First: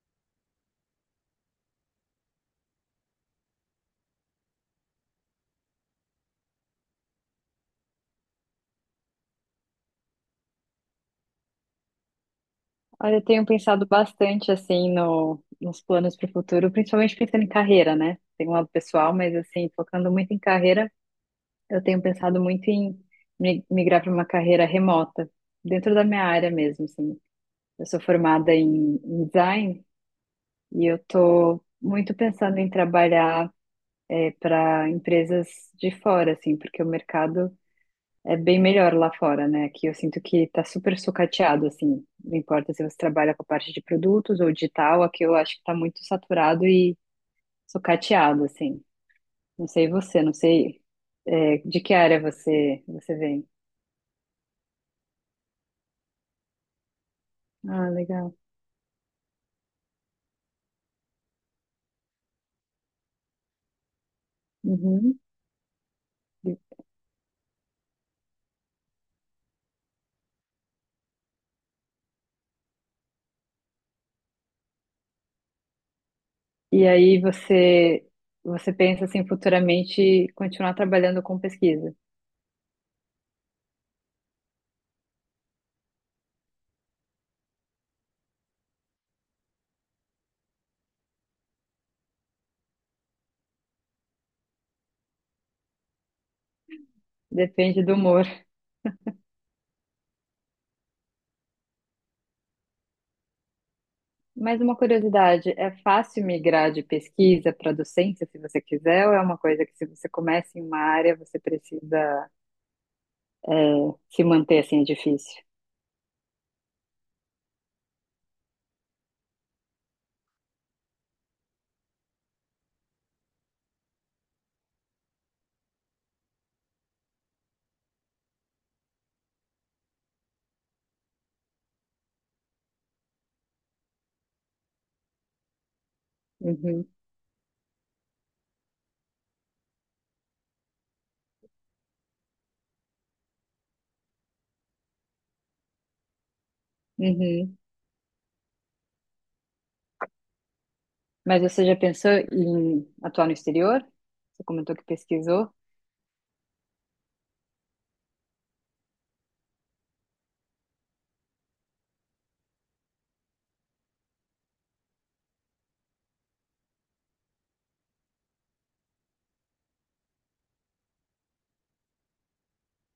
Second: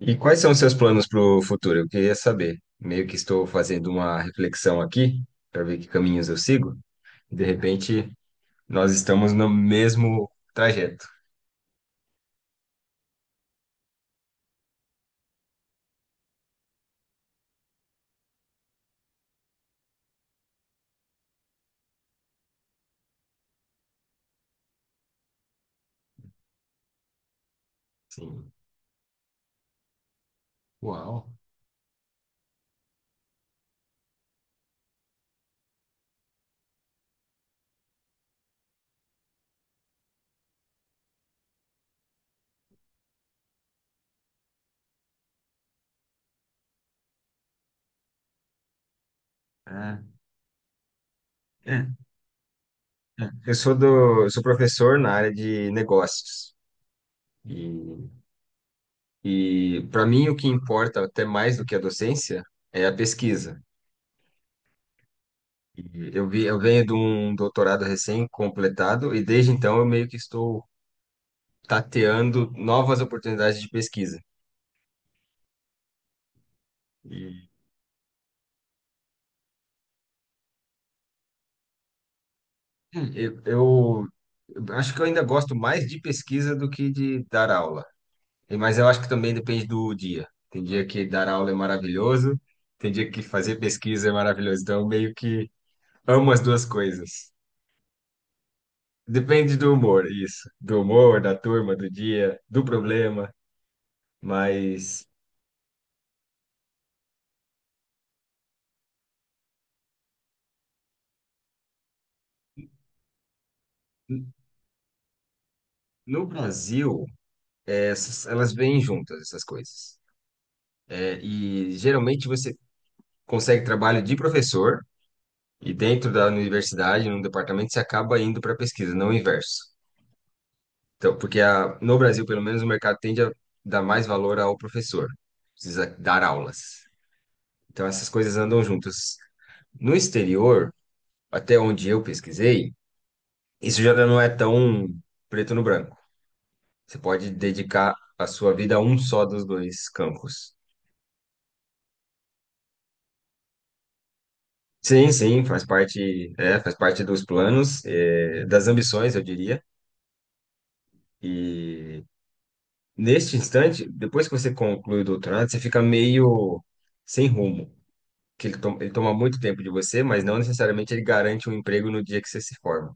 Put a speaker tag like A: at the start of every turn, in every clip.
A: E quais são os seus planos para o futuro? Eu queria saber. Meio que estou fazendo uma reflexão aqui para ver que caminhos eu sigo. De repente, nós estamos no mesmo trajeto.
B: Olha, eu tenho pensado bastante assim no, nos planos para o futuro, principalmente pensando em carreira, né? Tem um lado pessoal, mas assim, focando muito em carreira, eu tenho pensado muito em migrar para uma carreira remota, dentro da minha área mesmo, assim. Eu sou
A: Sim.
B: formada em design e eu
A: Uau.
B: tô muito pensando em trabalhar para empresas de fora, assim, porque o mercado é bem melhor lá fora, né? Aqui eu sinto que tá super sucateado, assim. Não importa se você trabalha com a parte de produtos ou digital, aqui eu acho que tá muito saturado e sucateado, assim. Não sei
A: É,
B: você, não sei é, de
A: é,
B: que área você
A: é.
B: vem.
A: Eu sou professor na área de negócios. E,
B: Ah, legal.
A: e para mim o que importa até mais do que a docência é a pesquisa.
B: Uhum.
A: E eu venho de um doutorado recém-completado e desde então eu meio que estou tateando novas oportunidades de pesquisa.
B: E aí
A: E
B: você pensa assim futuramente continuar trabalhando com pesquisa.
A: eu acho que eu ainda gosto mais de pesquisa do que de dar aula. Mas eu acho que também depende do dia. Tem dia que dar aula é maravilhoso, tem dia que fazer pesquisa é maravilhoso. Então, eu meio que amo as duas coisas.
B: Depende do humor.
A: Depende do humor, isso. Do humor, da turma, do dia, do problema.
B: Mas uma
A: Mas
B: curiosidade, é fácil migrar de pesquisa para docência, se você quiser, ou é uma coisa que, se você começa em uma área, você precisa se
A: n-
B: manter assim, é difícil?
A: no Brasil, elas vêm juntas, essas coisas. É, e geralmente você consegue trabalho de professor e dentro da universidade, num departamento, você acaba indo para pesquisa, não o inverso. Então, porque no Brasil, pelo menos, o mercado tende a dar mais valor ao professor, precisa dar aulas.
B: Uhum,
A: Então, essas coisas andam juntas. No exterior, até onde eu pesquisei, isso já não é tão preto no branco. Você pode
B: uhum.
A: dedicar a sua vida a um só dos dois campos.
B: Mas você já pensou em atuar no exterior? Você comentou que
A: Sim, sim,
B: pesquisou?
A: faz parte, faz parte dos planos, das ambições, eu diria. E neste instante, depois que você conclui o doutorado, você fica meio sem rumo, que ele toma muito tempo de você, mas não necessariamente ele garante um emprego no dia que você se forma.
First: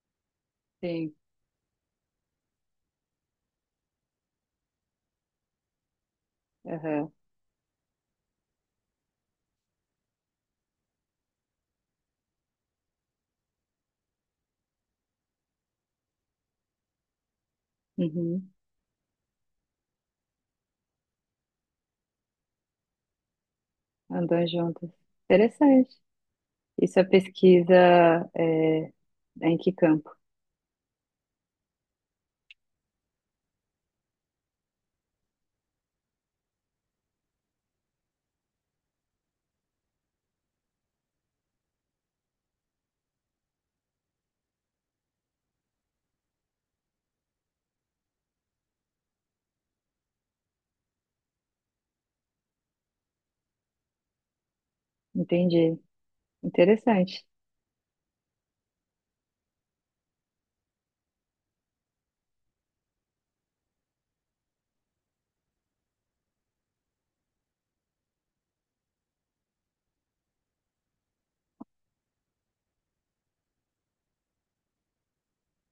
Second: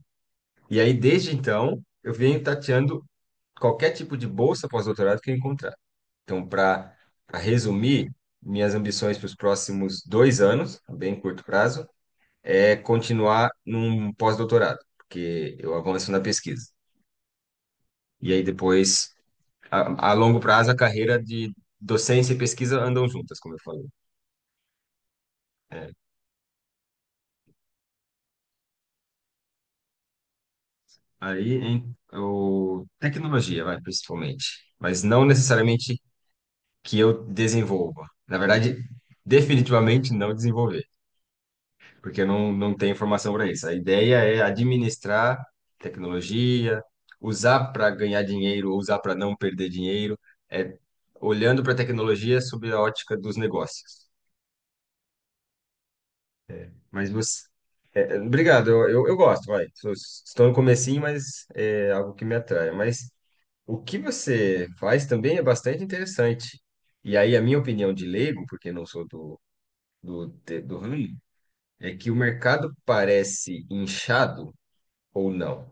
A: E aí,
B: Sim.
A: desde então, eu venho tateando qualquer tipo de bolsa pós-doutorado que eu encontrar. Então, para
B: Aham,
A: resumir, minhas ambições para os próximos 2 anos, bem curto prazo, é continuar num pós-doutorado, porque eu avanço na pesquisa. E aí
B: uhum.
A: depois, a longo prazo, a carreira de docência e pesquisa andam juntas, como eu falei.
B: Andam juntos. Interessante. Isso é pesquisa, é, é em que campo?
A: Aí, tecnologia, vai, principalmente. Mas não necessariamente que eu desenvolva. Na verdade, definitivamente não desenvolver, porque eu não tenho formação para isso. A ideia é administrar tecnologia, usar para ganhar dinheiro, ou usar para não perder dinheiro, é olhando para a tecnologia sob a ótica dos negócios.
B: Entendi.
A: Mas
B: Interessante.
A: você, É, obrigado, eu gosto, vai. Estou no comecinho, mas é algo que me atrai. Mas o que você faz também é bastante interessante. E aí, a minha opinião de leigo, porque não sou do ramo, é que o mercado parece inchado ou não.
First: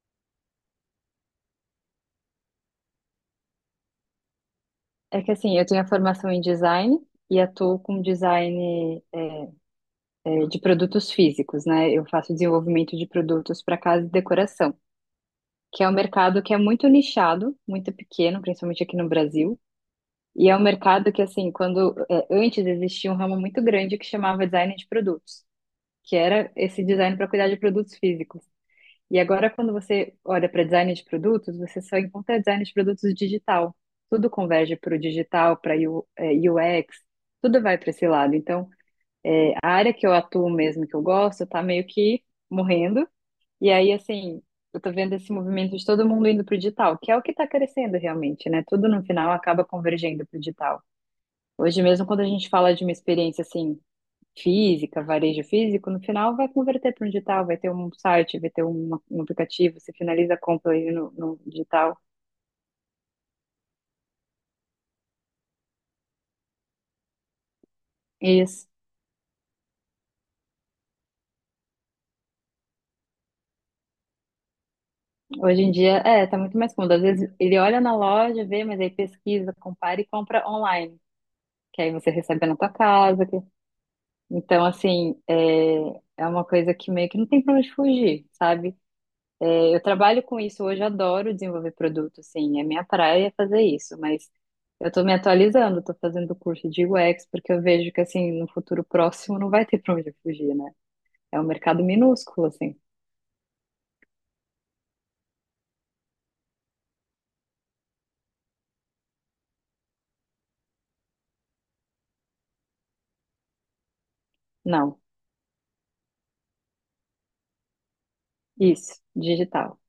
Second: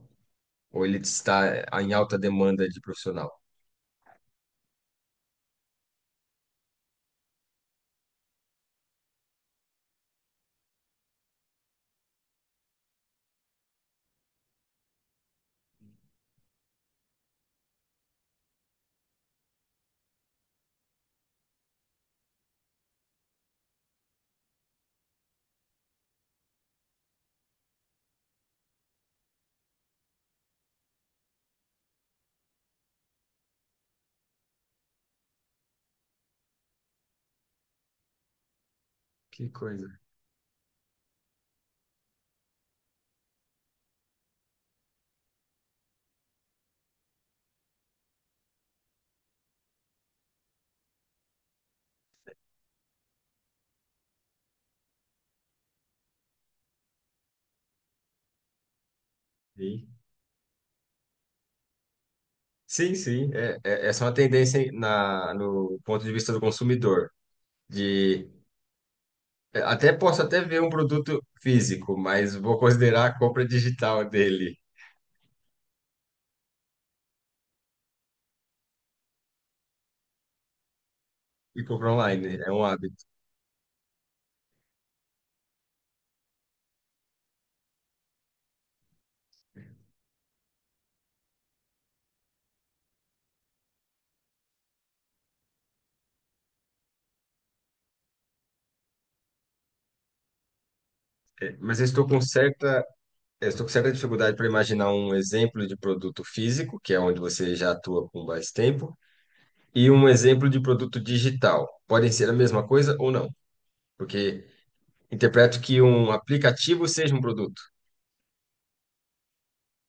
A: Ou ele está em alta demanda de profissional.
B: É que assim, eu tenho a formação em design e atuo com design, é, de produtos físicos, né? Eu faço desenvolvimento de produtos para casa e decoração, que é um mercado que é muito nichado, muito pequeno, principalmente aqui no Brasil. E é um mercado que, assim, quando é, antes existia um ramo muito grande que chamava design de produtos, que era esse design para cuidar de produtos físicos. E agora, quando você olha para design de produtos, você só encontra design de produtos digital. Tudo converge para o digital, para UX, tudo vai para esse lado. Então,
A: Que
B: é, a
A: coisa.
B: área que eu atuo mesmo, que eu gosto, tá meio que morrendo. E aí, assim, eu tô vendo esse movimento de todo mundo indo pro digital, que é o que tá crescendo realmente, né? Tudo no final acaba convergendo pro digital. Hoje mesmo, quando a gente fala de uma experiência, assim, física, varejo físico, no final vai converter para um digital, vai ter um site, vai ter um aplicativo,
A: Sim,
B: você finaliza a compra aí no digital.
A: sim, sim, essa é uma tendência no ponto de vista do consumidor, de
B: Isso.
A: até posso até ver um produto físico, mas vou considerar a compra digital dele
B: Hoje em dia, é, tá muito mais cômodo. Às vezes ele olha na loja, vê, mas aí pesquisa, compara e compra online.
A: e
B: Que aí
A: comprar
B: você
A: online,
B: recebe
A: é
B: na
A: um
B: tua
A: hábito.
B: casa. Então, assim, é, é uma coisa que meio que não tem pra onde fugir, sabe? É, eu trabalho com isso hoje, eu adoro desenvolver produto, assim, é, minha praia é fazer isso, mas eu tô me atualizando, tô fazendo curso de UX, porque eu vejo que, assim, no futuro próximo não vai ter pra onde fugir, né? É um
A: É, mas
B: mercado minúsculo, assim.
A: eu estou com certa dificuldade para imaginar um exemplo de produto físico, que é onde você já atua com mais tempo, e um exemplo de produto digital. Podem ser a mesma coisa ou não, porque
B: Não,
A: interpreto que um aplicativo seja
B: isso, digital.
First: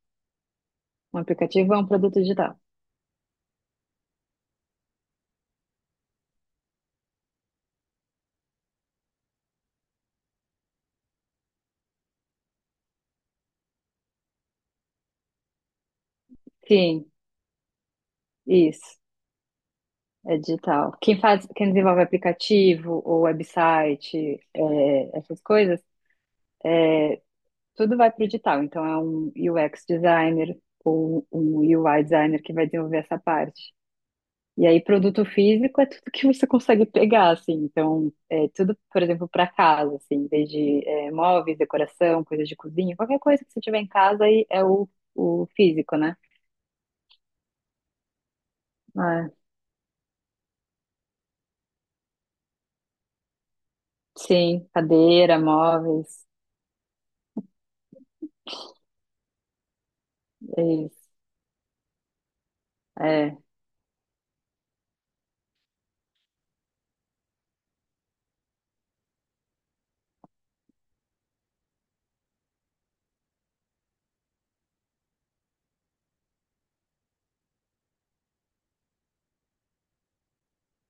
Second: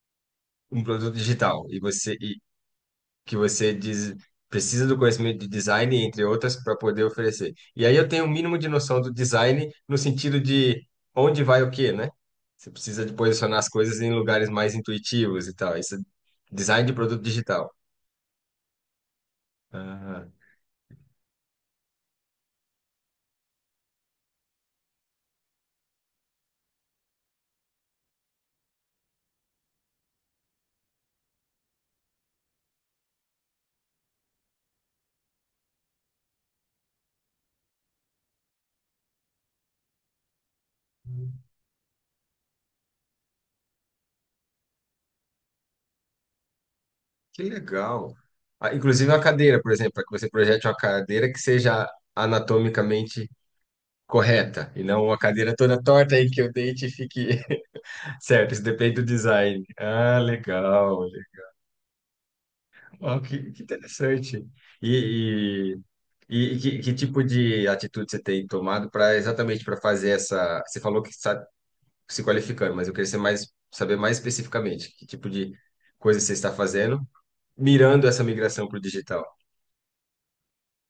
A: um produto
B: Um
A: digital,
B: aplicativo
A: e
B: é um produto
A: você
B: digital.
A: que você diz- precisa do conhecimento de design, entre outras, para poder oferecer. E aí eu tenho o mínimo de noção do design no sentido de onde vai o quê, né? Você precisa de posicionar as coisas em lugares mais intuitivos e tal. Isso é design de
B: Sim,
A: produto digital.
B: isso.
A: Ah,
B: É digital. Quem faz, quem desenvolve aplicativo ou website, é, essas coisas, tudo vai para o digital. Então é um UX designer ou um UI designer que vai desenvolver essa parte. E aí, produto físico é tudo que você consegue pegar, assim. Então, é tudo, por exemplo, para casa, assim, desde é, móveis, decoração, coisas de cozinha, qualquer coisa que você tiver em casa aí é o físico, né?
A: que legal. Ah, inclusive uma
B: Ah,
A: cadeira, por exemplo, para que você projete uma cadeira que seja anatomicamente
B: sim,
A: correta e não uma
B: cadeira,
A: cadeira toda torta
B: móveis,
A: aí que o dente fique certo. Isso depende do design. Ah,
B: é
A: legal.
B: isso.
A: Ó
B: É.
A: que interessante. E, e que tipo de atitude você tem tomado para exatamente para fazer essa? Você falou que está se qualificando, mas eu queria ser mais, saber mais especificamente que tipo de coisa você está fazendo, mirando essa migração para o digital.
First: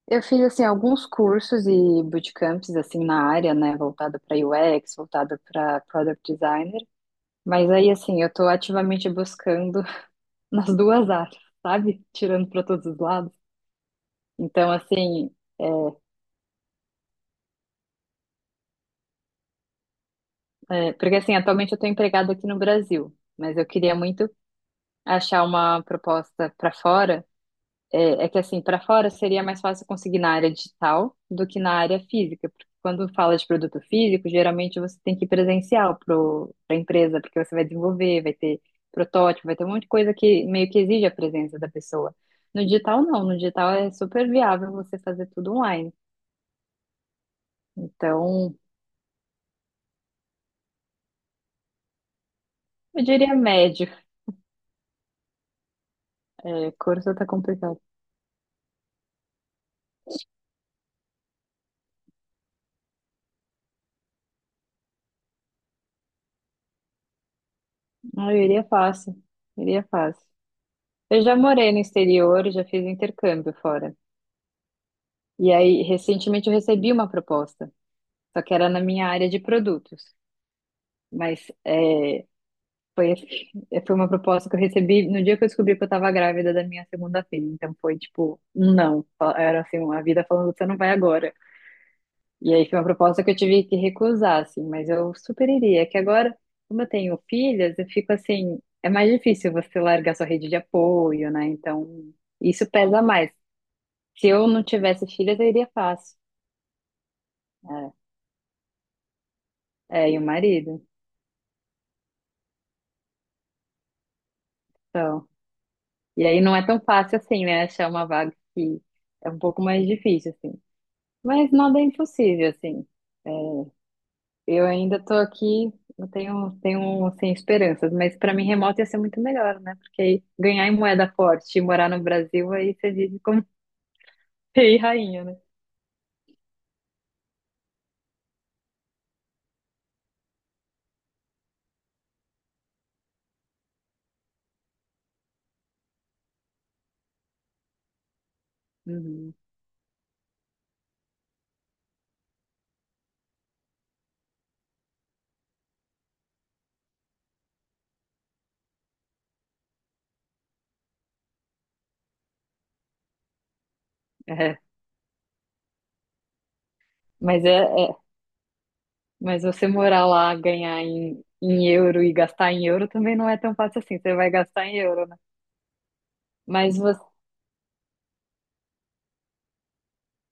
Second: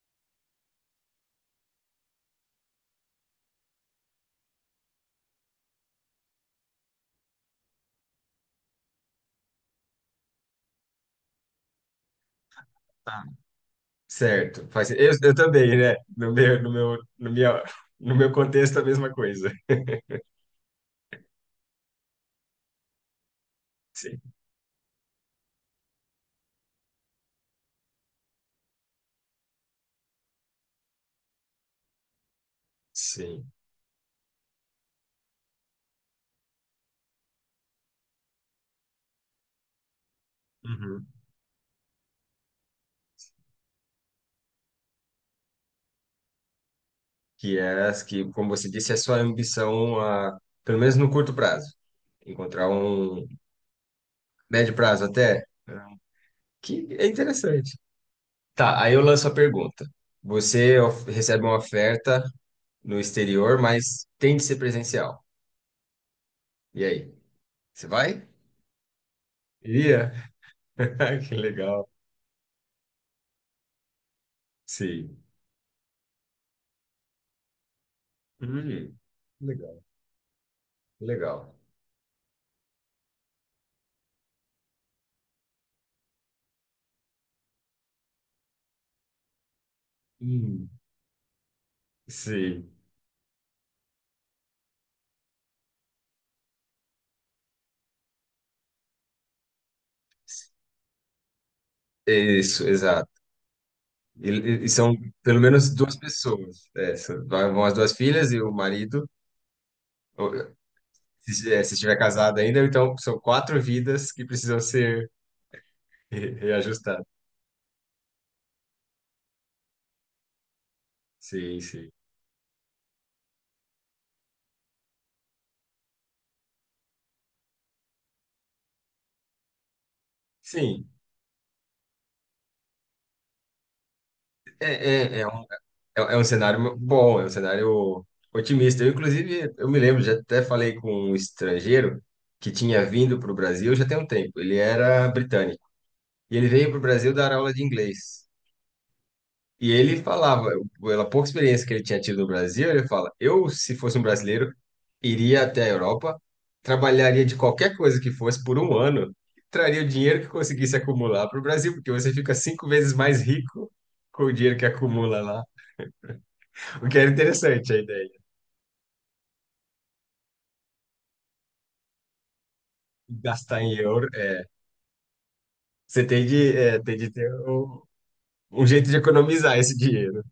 B: Eu fiz assim alguns cursos e bootcamps assim na área, né, voltada para UX, voltada para product designer, mas aí assim, eu tô ativamente buscando nas duas áreas, sabe? Tirando para todos os
A: Tá.
B: lados.
A: Certo.
B: Então,
A: Faz, eu,
B: assim,
A: eu também, né? No meu contexto, a mesma coisa.
B: porque assim, atualmente eu tô empregada aqui no Brasil, mas eu queria
A: Sim.
B: muito achar uma proposta para fora. É, é que assim, para fora seria mais fácil conseguir na área digital do que na área física, porque quando fala de
A: Sim.
B: produto físico, geralmente você tem que ir presencial para a empresa, porque você vai desenvolver, vai ter protótipo, vai ter um monte de coisa que meio que exige
A: Uhum.
B: a presença da pessoa. No digital, não. No digital é super viável você fazer tudo online.
A: Que é, as que, como
B: Então,
A: você disse, é sua ambição, a, pelo menos no curto prazo, encontrar
B: eu
A: um.
B: diria médio.
A: Médio prazo até?
B: É,
A: Que é
B: curso tá
A: interessante.
B: complicado.
A: Tá, aí eu lanço a pergunta. Você recebe uma oferta no exterior, mas tem de ser presencial. E aí? Você vai?
B: Ah, eu iria fácil. Iria
A: Iria?
B: fácil. Eu já
A: Que
B: morei no
A: legal.
B: exterior, já fiz intercâmbio fora.
A: Sim.
B: E aí, recentemente, eu recebi uma proposta. Só que era na
A: Hum,
B: minha área de
A: legal,
B: produtos. Mas
A: legal.
B: é, foi, assim, foi uma proposta que eu recebi no dia que eu descobri que eu estava grávida da minha segunda filha. Então foi tipo, um não. Era assim, uma vida falando, você
A: Hum,
B: não vai agora. E aí
A: sim.
B: foi uma proposta que eu tive que recusar, assim, mas eu super iria. É. Que agora, como eu tenho filhas, eu fico assim, é mais difícil você largar sua rede de apoio, né? Então,
A: Isso,
B: isso pesa
A: exato.
B: mais. Se
A: E,
B: eu não
A: e- e são
B: tivesse filhas,
A: pelo
B: eu iria
A: menos duas
B: fácil.
A: pessoas. É, vão as duas filhas e o marido.
B: É, é, e o
A: Ou,
B: marido.
A: se estiver casado ainda, então são quatro vidas que precisam ser
B: Então, e aí não é tão
A: reajustadas.
B: fácil assim, né? Achar uma vaga que é um pouco mais difícil, assim. Mas
A: Sim,
B: nada é
A: sim.
B: impossível, assim. É, eu ainda tô aqui, eu tenho assim, esperanças, mas para mim remoto ia ser muito melhor, né? Porque aí ganhar em
A: Sim,
B: moeda forte e morar no Brasil, aí você vive como
A: é,
B: rei e
A: é,
B: rainha,
A: é,
B: né?
A: um, é um cenário bom, é um cenário otimista. Eu, inclusive, eu me lembro, já até falei com um estrangeiro que tinha vindo para o Brasil já tem um tempo. Ele era britânico. E ele veio para o Brasil dar aula de inglês.
B: Uhum.
A: E ele falava, pela pouca experiência que ele tinha tido no Brasil, ele fala: eu, se fosse um brasileiro, iria até a Europa, trabalharia de qualquer coisa que fosse por um ano, traria o dinheiro que conseguisse acumular para o Brasil, porque você fica 5 vezes mais rico com o dinheiro
B: É.
A: que acumula lá. O que era
B: Mas é,
A: interessante a
B: é,
A: ideia.
B: mas você morar lá, ganhar em euro e gastar em euro também não é tão
A: Gastar em
B: fácil assim.
A: euro,
B: Você vai
A: é,
B: gastar em euro, né?
A: você tem de,
B: Mas
A: é, tem
B: você,
A: de ter um jeito de economizar esse dinheiro.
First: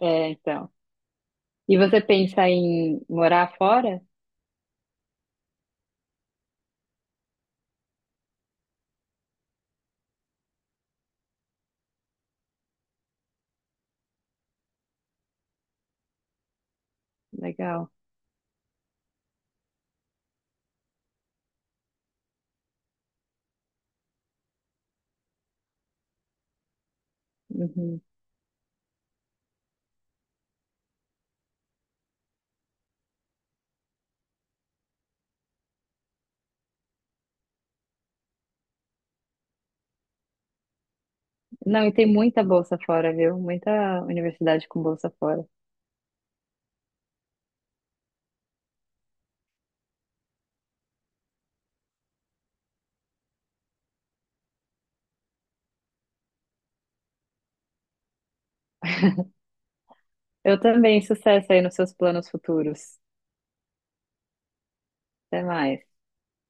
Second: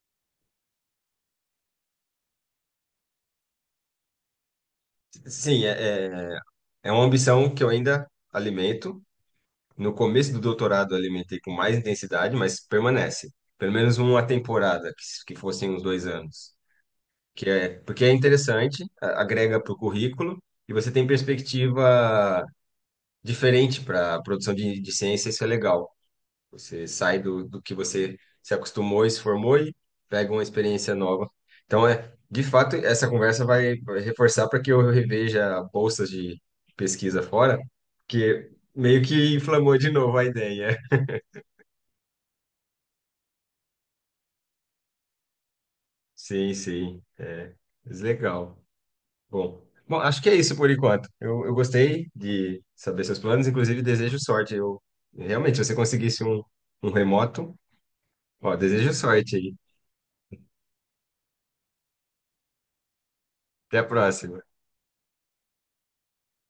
B: é, então. E você pensa em morar fora?
A: Sim, é uma ambição que eu ainda alimento. No começo do doutorado eu alimentei com mais intensidade, mas permanece. Pelo menos uma temporada, que fossem uns 2 anos. Que é,
B: Legal.
A: porque é interessante, agrega para o currículo e você tem perspectiva diferente para a produção de ciência, isso é legal. Você sai do, do que
B: Uhum.
A: você se acostumou e se formou e pega uma experiência nova. Então, de fato, essa conversa vai reforçar para que eu reveja bolsas de pesquisa fora, porque meio que inflamou de novo a ideia.
B: Não, e tem muita bolsa fora, viu? Muita universidade com bolsa fora.
A: Sim, sim. É, mas legal. Bom, bom, acho que é isso por enquanto. Eu gostei de saber seus planos, inclusive desejo sorte. Eu realmente, se você conseguisse um remoto, ó, desejo sorte aí.
B: Eu também, sucesso aí nos seus planos futuros.
A: Até a próxima.
B: Até mais.